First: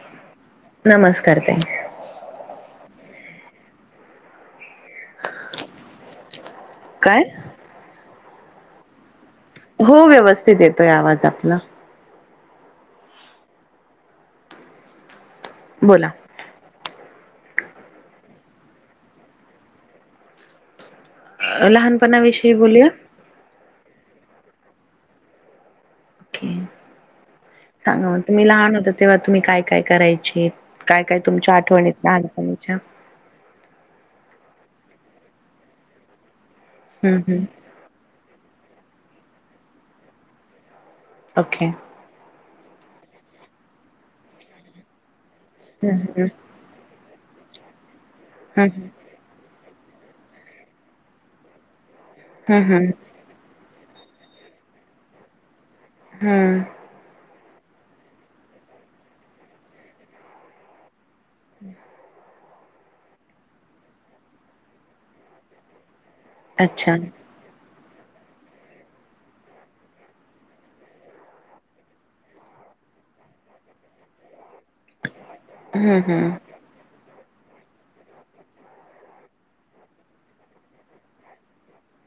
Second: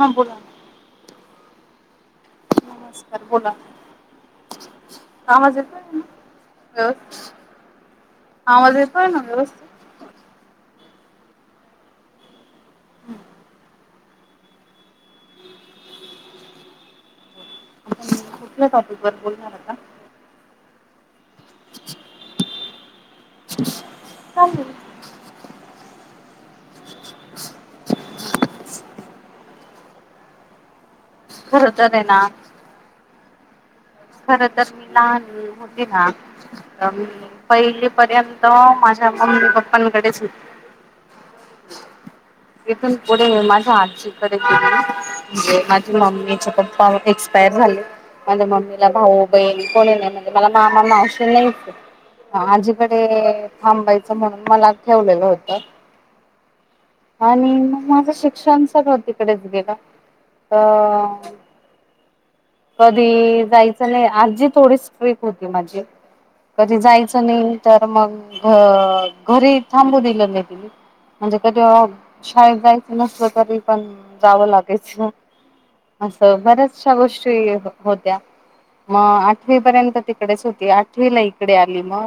हा बोला नमस्कार ताई. नमस्कार बोला आवाज येतोय ना ह काय? आवाज येतोय ना व्यवस् हो व्यवस्थित येतोय आवाज आपला [inaudible] बोला आपण कुठल्या टॉपिक वर बोलणार आता लहानपणा विषयी बोलूया [unintelligible] ओके. सांगा म तुम्ही लहान होता तेव्हा तुम्ही काय काय करायचे. काय काय तुमच्या खर तर आठवणीत आहे ना लहानपणीच्या खर तर मी लहान होते ना हम्म हम्म पहिलीपर्यं तवा माझ्या मम्मी पप्पांकडेच होत ओके इथून पुढे माझ्या आजी इकडे गेली. हम्म माझी हम्म मम्मीचे पप्पा एक्स काय झाल माझ्या हम्म मम्मीला भाऊ, बहीण कोण येणार म्हणजे मला मामा, मावशी नाहीच हा हम्म आजी हम्म कडे थांबायचं म्हणून मला ठेवलेलं होतं. हम्म. आणि मग माझं शिक्षण सगळं तिकडेच गेलं अं [unintelligible] कधी जायचं नाही आजी थोडी स्ट्रिक्ट होती माझी कधी अच्छा. जायचं नाही तर मग घ घरी थांबू दिलं नाही तिने म्हणजे कधी शाळेत जायचं नसल तरी पण जावं लाग हम्म हम्म असं बऱ्याशा गोष्टी ते होत्या मग आठवी पर्यंत तिकडेच होती, आठवी ला इकडे आली म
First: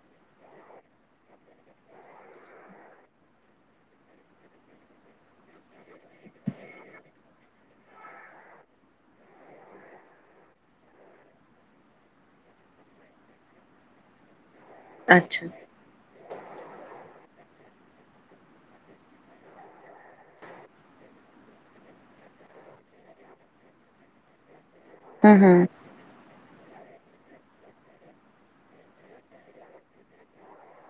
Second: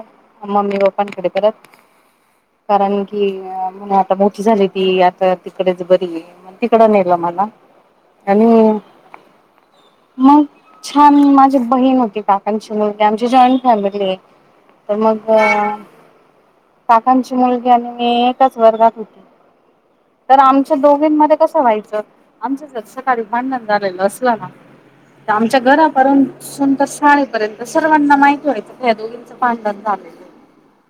मम्मी पप्पांकडे परत कारण की म्हणे आता मोठी झाली. ती आता तिकडेच बरी आहे म तिकड नेलं मला आणि मग छान माझी बहीण होती काकाची मुलगी आमची जॉईंट फॅमिलीय तर मग अच्छा. काकांची मुलगी आणि मी एकाच वर्गात होती तर आमच्या दोघींमध्ये कसं व्हायचं आमचं जर सकाळी भांडण झालेलं असलं ना हम्म आमच्या हम्म घरा [unintelligible] शाळेपर्यंत सर्वांना माहिती व्हायं दोघींच भाडंन झालेय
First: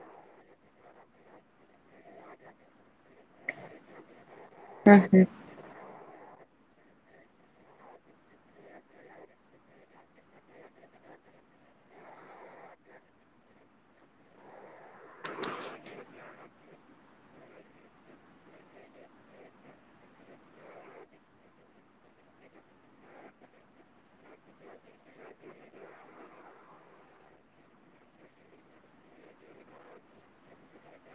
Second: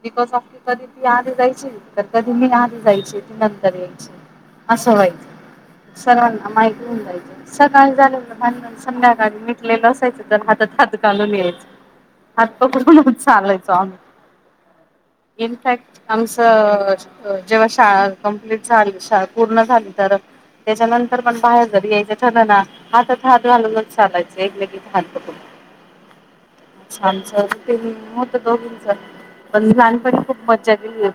बिकॉज ऑफ कधी ती आधी जायाची तर कधी मी आधी जायाची. [unintelligible] असं हम्म हम्म व्हायचं सर्वांना ऐकून जायचं सकाळी झालेल भांडण संध्याकाळी मिटलेलं असायचं तर हातात हात घालून यायचं हात पकडून चालायचो आम्ही, इनफॅक्ट आमचं जेव्हा शाळा कम्प्लीट झाली शाळा पूर्ण झाली तर त्याच्यानंतर पण बाहेर जरी यायचं ठलं ना हातात हात घालूनच चालायचं एकमेकीचे हात पकडून. ते होत दोघींचं पण लहानपणी खूप मग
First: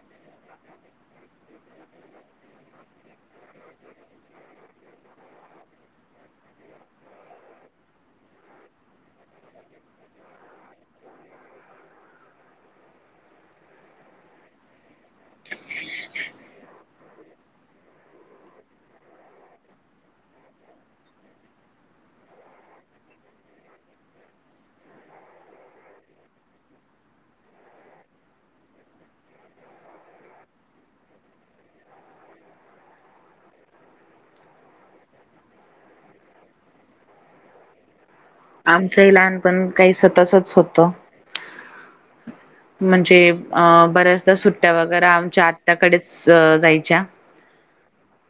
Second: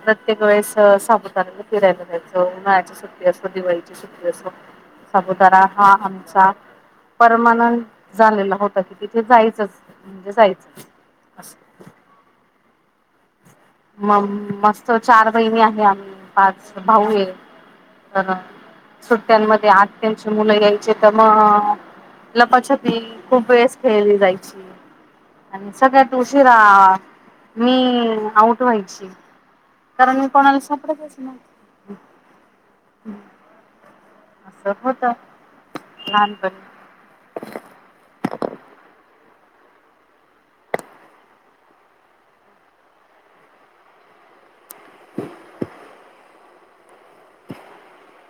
प्रत्येक वेळेस [unintelligible] नळ्याची सुट्टी असो दिवाळीची सुट्टी असो सापुतारा हा आमचा परमनंट झालेला होता कि तिथे जायच म्हणजे जायच अस. मग मग हो चार बहिणी आहे आम्ही पाच भाऊ एक तर सुट्ट्यांमध्ये आत्यांची मुलं यायचे तर मग लपाछपी खूप वेळेस खेळली जायची, आणि सगळ्यात उशीरा मी आऊ व्हायची. कारण मी कोणाला सापडयच नाही. अस होत लहानपणी. आमचंही लहानपण काहीस तसच होत. म्हणजे अ बऱ्याचदा सु वगैरे आमच्या आत्याकडेच जाय च्या.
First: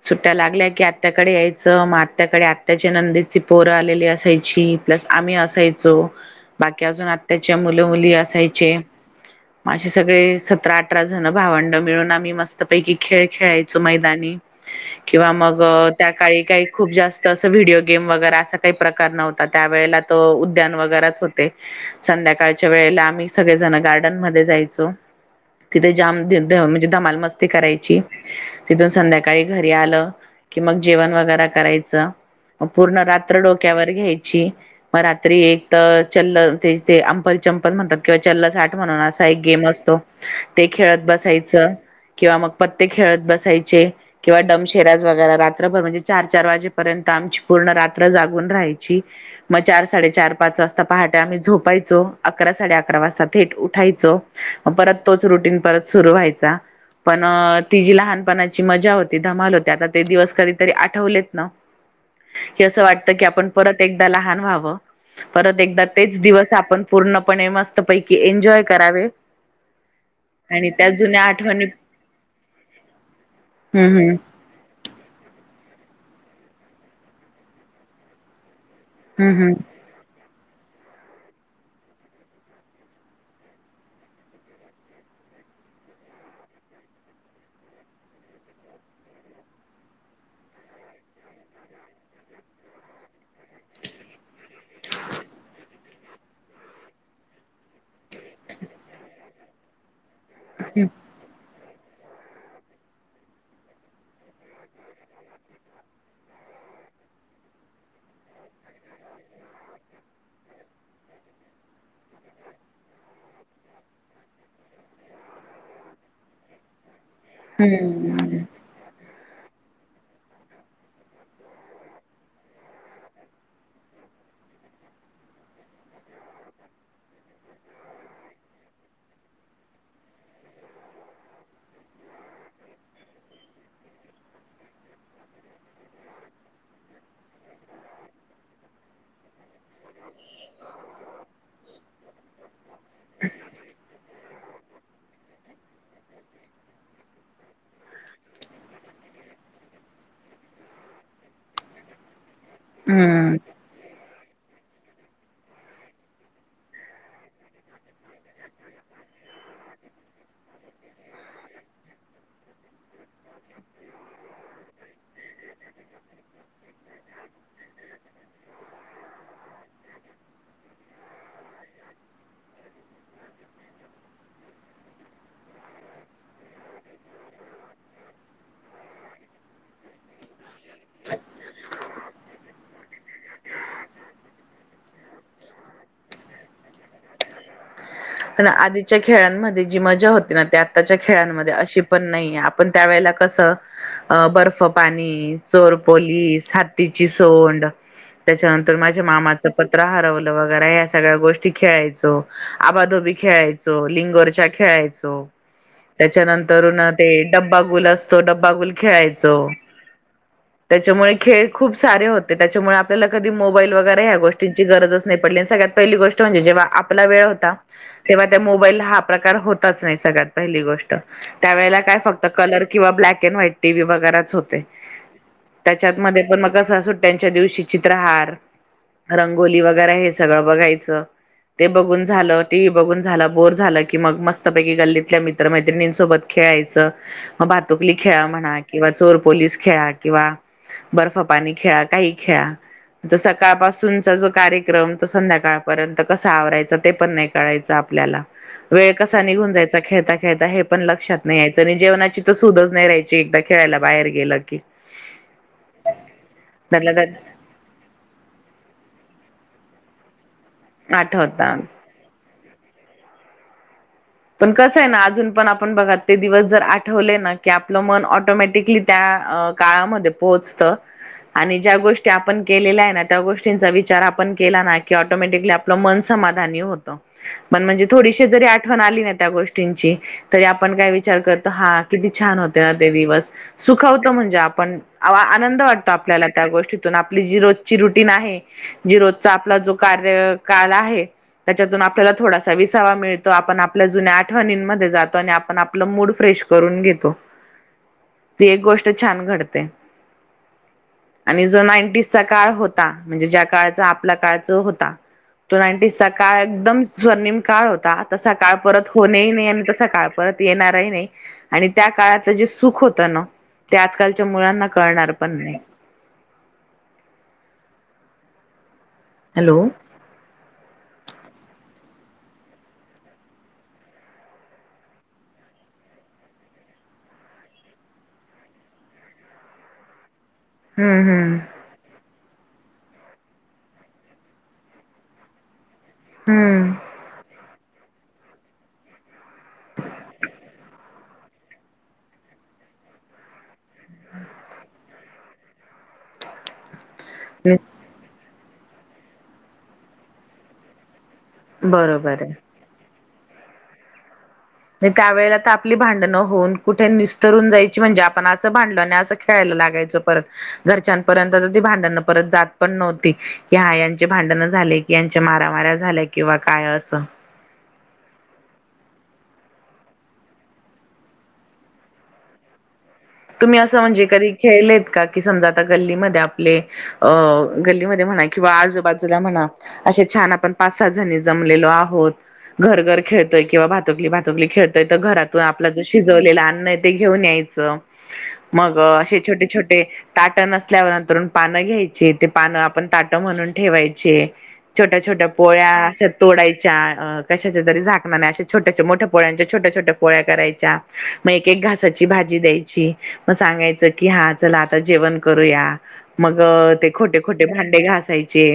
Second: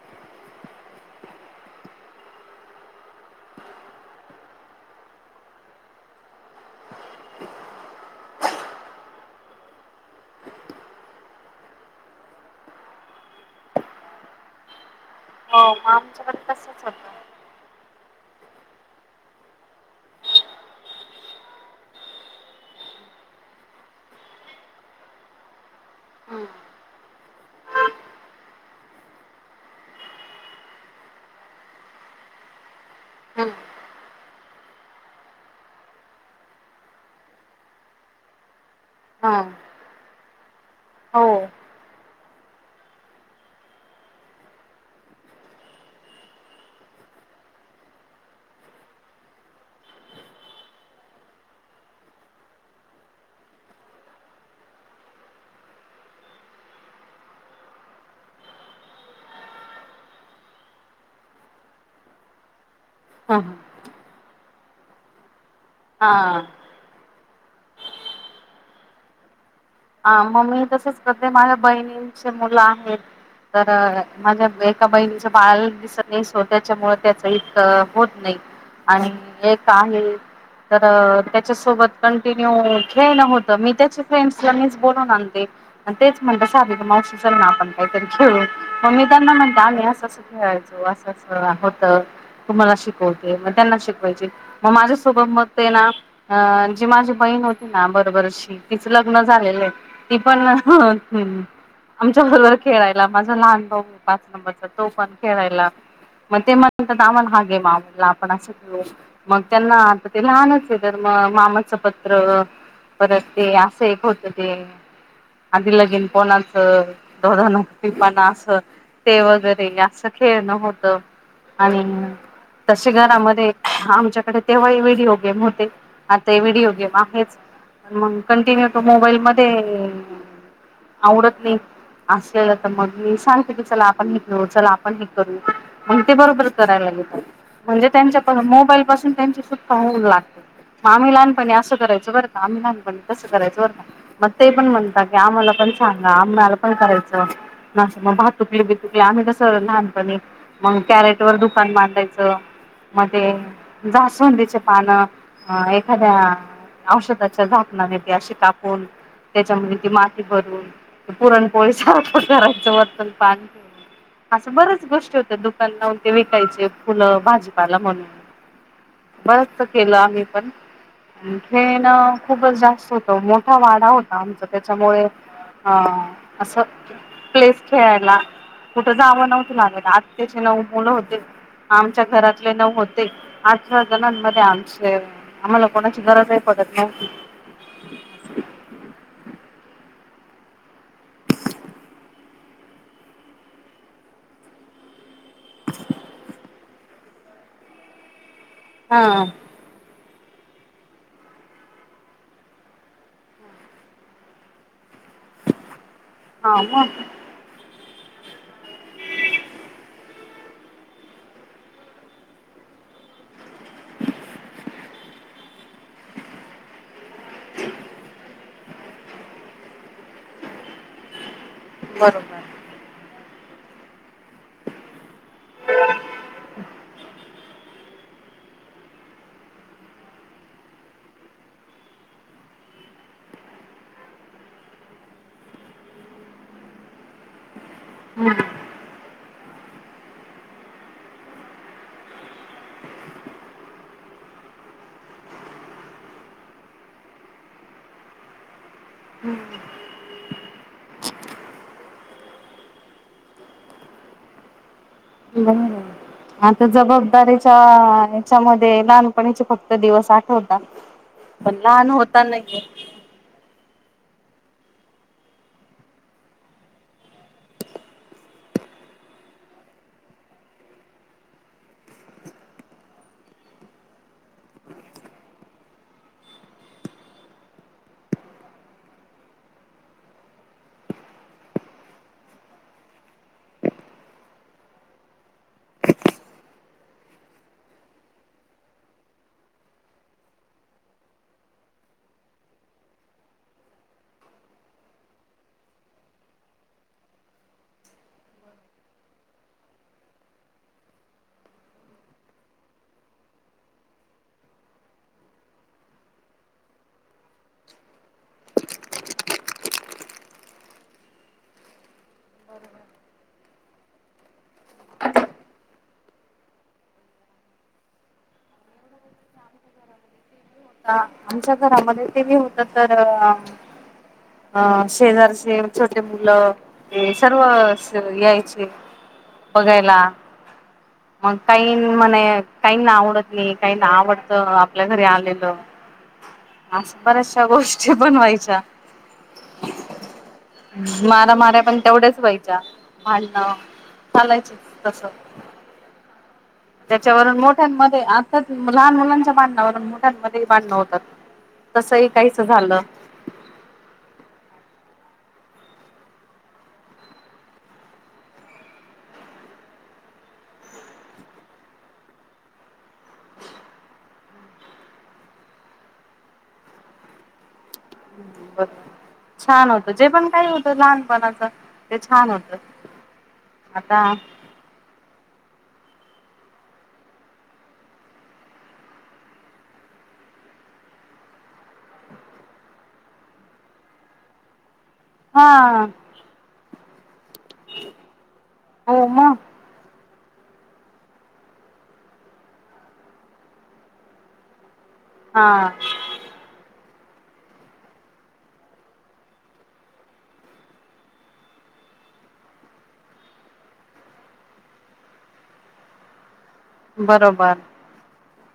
सुट्ट्या लागल्या की आत्त्याकडे यायचं, मग आत्याकडे आत्याच्या नंदीची पोरं आलेली असायची, प्लस आम्ही असायचो बाकी अजून आत्ताच्या मुलं मुली असायचे. माझे सगळे सतरा अठरा जण भावंड मिळून आम्ही मस्त पैकी खेळ खेळायचो मैदानी. किंवा मग हो त्या आमच्याकडे काळी काही तसच खूप होत जास्त असं व्हिडिओ गेम वगैरे अस काही प्रकार नव्हता त्या वेळेला तो उद्यान वगैरेच होते संध्याकाळच्या वेळेला आम्ही सगळे जण गार डन जायचो तिथे जाम हम्म म्हणजे धमाल मस्ती करायची तिथून संध्याकाळी घरी आलं कि मग जेवण वगैर करायचं पूर्ण रात्र हम्म डोक्यावर घ्यायची मग रात्री एक तर चल ते अंपल चंपल म्हणतात किंवा चल साठ म्हणून असा एक हा गेम असतो. ते खेळत हो बसायचं. किंवा मग पत्ते खेळत बसायचे, किंवा डमशेराज वगैर रात्रभर म्हणजे चार-चार वाजेपर्यंत आमची पूर्ण रात्र जागून राहायची, मग चार साडेचार पाच वाजता पहाटे आम्ही झोपायचो, अकरा साडे अकरा वाजता. थेट उठायचो परत तोच रुटीन परत सुरू व्हायचा, पण ति जी लहानपणाची मजा होती धमाल होती आता ते दिवस कधीतरी आठवलेत न की असं वाटतं की आपण परत एकदा लहान व्हावं [inaudible] परत एकदा तेच हा दिवस आपण पूर्ण पणे मस्त पैकी की एन्जॉय करावे. हा म मी आणि त्या तसेच जुन्या करते माझ्या आठवणी बहिणींची मुलं आहेत, तर हम्म हम्म माझ्या एका बहिणीचे बाळा दिसत नाही स्वतःच्या मूळ त्याच इतक होत नाही, आणि हम्म एक हम्म आहे तर त्याच्यासोबत कंटिन्यू खेळणं होतं मी त्याचे फ्रेंडस मीच बोलवून आणते, तेच म्हणत सारिका मावशी ना आपण काहीतरी खेळू मग मी त्यांना म्हणत आम्ही असंं खेळायचो असं अस होत तू मला शिकवते मग त्यांना शिकवायची मग माझ्यासोबत मग ते ना जी माझी बहीण होती ना बरोबरशी तिच ल लग्न झालेल आहे ती पण् आमच्या बरोबर खेळायला माझा लहान भाऊ आहे पाच नंबरचा तो पण खेळायला मग ते म्हणतात आम्हाला हा गेम आवडला आपण असं खेळू मग त्यांना आता ते लहानच आहे तर मग मामाचं पत्र परत ते सेफ होत ते आधी लगिन कोणाचं? दोध ना की प ना अस ते वगैरे असं खेळणं होत आणि तसे घरामध्ये आमच्याकडे तेव्हा ही व्हिडिओ गेम होते आता व्हिडिओ गेम आहेच मग कंटिन्यू तो मोबाईल म आवडत नाही. असेलल तर मग मी सांगते की चला आपण हे करू चला आपण हे करू मग ते बरोबर करायला घेतात म्हणजे त्यांच्या मोबाईल पासून त्यांची सुटका होऊन लागते मग आम्ही लहानपणी असं करायचं बरं का आम्ही लहान पण कस करायचं. मग ते पण म्हणत की आम्हाला पण सांगा आम्हाला पण करायचं, ना मग भातुकली बितुकली आम्ही कसं लहानपणी मग कॅरेट वर दुकान मांडायचं मध्ये हम्म. जा [unintelligible] पानं एखाद्या औषधाच्या झाकणाने अशी काप त्याच्या ती माती भरून पुरणपोळीचात करायचं वर्तन पाने असं बर्याच गोष्टी होत दुकान लाहून ते विकायचे फुलं भाजीपाला म्हणून बरच केलं आम्ही पण खेळणं खूपच जास्त होत मोठ मोठ वाडा होता आमचा त्याच्यामुळे अं असं प्लेस खेळायला कुठं जावं नव्हतं लागाला आत् त्याचे नऊ मुलं होते आमच्या घरातले नऊ होते अठरा जणांमध्ये आमचे आम्हाला कोणाची गरज आहे पडत नव्हती. प आधीच्या खेळांमध्ये जी मज्जा होती ना ते आत्ताच्या खेळांमध्ये अशी पण नाही आपण त्यावेेळेला कस अ बर्फ पाणी चोरपोलीस ती [unintelligible] ची सोंड त्याच्यानंतर हा माझ्या मामाचं पत्र हारवला दवाखाना या सगळ्या गोष्टी खेळायचो. आबा खेळायच लिंगरच्या खेळायच. हा त्याच्यानंतर मग ते डबा गुला डब्बागुल खेळायचो, त्याच्यामुळे खेळ खूप सारे होते त्याच्यामुळे आपल्याला कधी मोबाईल वगैरे ह्या गोष्टींची गरजच नाही पडली सगळ्यात पहिली गोष्ट म्हणजे जेव्हा आपला वेळ होता तेव्हा त्या मोबाईलला हा प्रकार होताच नाही सगळ्यात पहिली गोष्ट त्या ववेळेला काय बरोबर फक्त कलर किंवा ब्लॅक व्हाईट टी व्ही वगैरेच होते. त्याच्यात मध्ये पण कसं [unintelligible] च्या दिवशी चित्रहार, रंगोली वगैरे हे सगळं बघायचं ते बघून झालं. ी बघून झाला बोर झालं की मग मस्तपैकी गल्लीतल्या मित्रमैत्रिणींसोबत खेळायचं म भातुकली खेळा म्हणा किंवा चोरपोलीस खेळा किंवा बर्फ पाणी खेळा काही खेळा तर सकाळ पासूनचा जो कार्यक्रम तो संध्याकाळपर्यंत कसा आवरायचा ते पण नाही. कयच [unintelligible] आपल्याला वेळ कसा निघून जायचा खेळता खेळता हे पण लक्षात नाही यायचं आणि जेवणाची तर सुूदच नाही राहायची एकदा खेळायला बाहेर गेलं की आता त्यातल्या त्यात जबाबदारीच्या हच्यामध्ये लहान फक्त दिवस आठवत. पण आठवतात लहान होत. [unintelligible] पण कसं आहे ना अजून पण आपण बघा ते दिवस जर आठवले ना की आपलं मन ऑटोमॅटिकली त्या काळामध्ये पोहोचतं आणि ज्या गोष्टी आपण केलेल्या आहे ना त्या गोष्टींचा विचार आपण केला ना की ऑटोमॅटिकली आपलं मन समाधानी होतं पण म्हणजे थोडीशी जरी आठ आली ना त्या गोष्टींची तरी आपण काय विचार करतो हा किती छान होते ना ते दिवस सुखवतो म्हणजे आपण आनंद वाटतो आपल्याला त्या गोष्टीतून आपली जी रोजची रुटीन आहे जी रोजचा आपला जो कार्यकाळ आहे त्याच्यातून आपल्याला थोडासा विसावा मिळतो. आपण आपल्या जुन्या आठवणींमध्ये जातो आणि आपण आपलं मूड फ्रेश करून घेतो ती एक गोष्ट छान घडते आणि जो नाईनटीजचा काळ होता म्हणजे ज्या काळचा आपल्या काळच होता तो नाईनटीजचा काळ एकदम स्वर्णिम काळ होता. तसा काळ परत होणेही नाही आणि तसा काळ परत येणारही नाही आणि त्या काळात त्या जे सुख होतं ना त्या आजकालच्या मुलांना कळणार पण नाही हॅलो आमच्या घरामध्ये तेही होत तर अ शेजारचे छोटे मुलं सर्व यायचे बघायला हम्म मग हम्म काही जन काही ना आवडत नाही काही ना आवडत आपल्या घरी आलेलं ह हम्म अस बऱ्याचशा गोष्टी पण व्हायच्या मारा मऱ्या पण तेवढ्याच व्हायच्या भांडण चालायच तस त्याच्यावरून मोठ्यांमध्येध्ये लहान मुलांच्या भांडणावरून मुठ्यांमध्ये भांडण होतात तसही बरोबर आहे काहीच झालं [inaudible] त्यावेेळे तर आपली भांडणं होऊन कुठे निस्तरून जायची म्हणजे आपण असं भांडलो आणि असं खेळायला लागायचं परत घरच्यांपर्यंत तर ती भांडणं परत जात पण नव्हती की हा यांचे भांडणं झाले की यांच्या मारामाऱ्या झाल्या किंवा काय असं बघ छान होत जे पण काही होतं लहानपणाच ते छान होत तुम्ही असं म्हणजे कधी खेळलेत का की समजा आता गल्लीमध्ये आप अ गल्लीमध्ये म्हणा किंवा आजूबाजूला म्हणा असे छान आपण पाच सात जणी जमलेलो आहोत घर घर खेळतोय किंवा भातुकली भातुकली खेळत घरातून आपलं ज हा शिजवलेलं अन्न आहे ते घेऊन यायचं मग हो असे मग छोटे छोटे ताट नसल्यावरनंतरुून पानं घ्यायची ते पानं आपण ताटं म्हणून ठेवायचे छोट्या छोट्या हा पोळ्या असशा तोडायच्या अ कशाच्या तरी झाकणार नाही अशा छोट्याश मोठ्या पोळ्यांच्या छोट्या छोट्या पोळ्या करायच्या मग एक एक घासाची भाजी द्याची ची म सांगायच की हा चला आता जेवण करूया मग ते खोटे खोटे बरोबर भांडे घासायचे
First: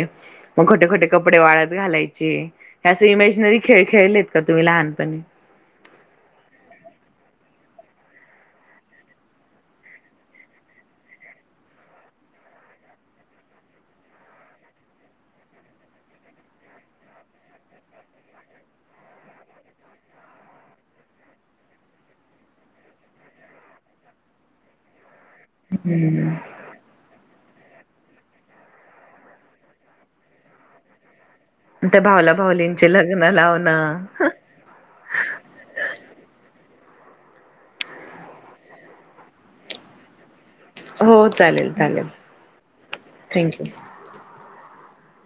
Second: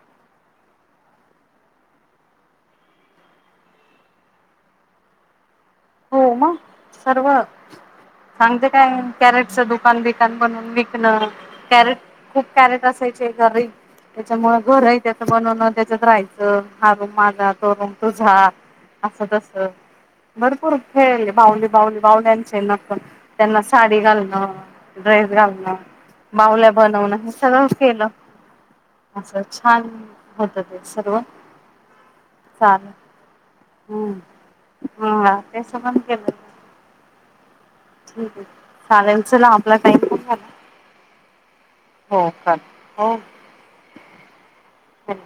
मग खोटे खोटे कपडे वाळत घालायचे त्या इमेजनरी खेळ खेळलेत का तुम्ही लहानपणी हो मग सर्व सांगते काय कॅरेटचं दुकान बिकन बनून विकणं कॅरेट खूप कॅरेट असायचे घरी त्याच्यामु घरही त्याच बनवण त्याच्यात राहायचं हारूम माझा तोरुम तुझा असं तस बर ूर खेळले बावली बावली बावल्यांचे नक त्यांना साडी घालणं ड्रेस घालणं भावल्या बनवणं हे सगळंच केलं असं छान होत ते सर्व त्या भावला भावलींचे चालेल लग्न लावणं क चालेल चला आपला काही पण हो चालेल चालेल हो चालेल. Thank you Hum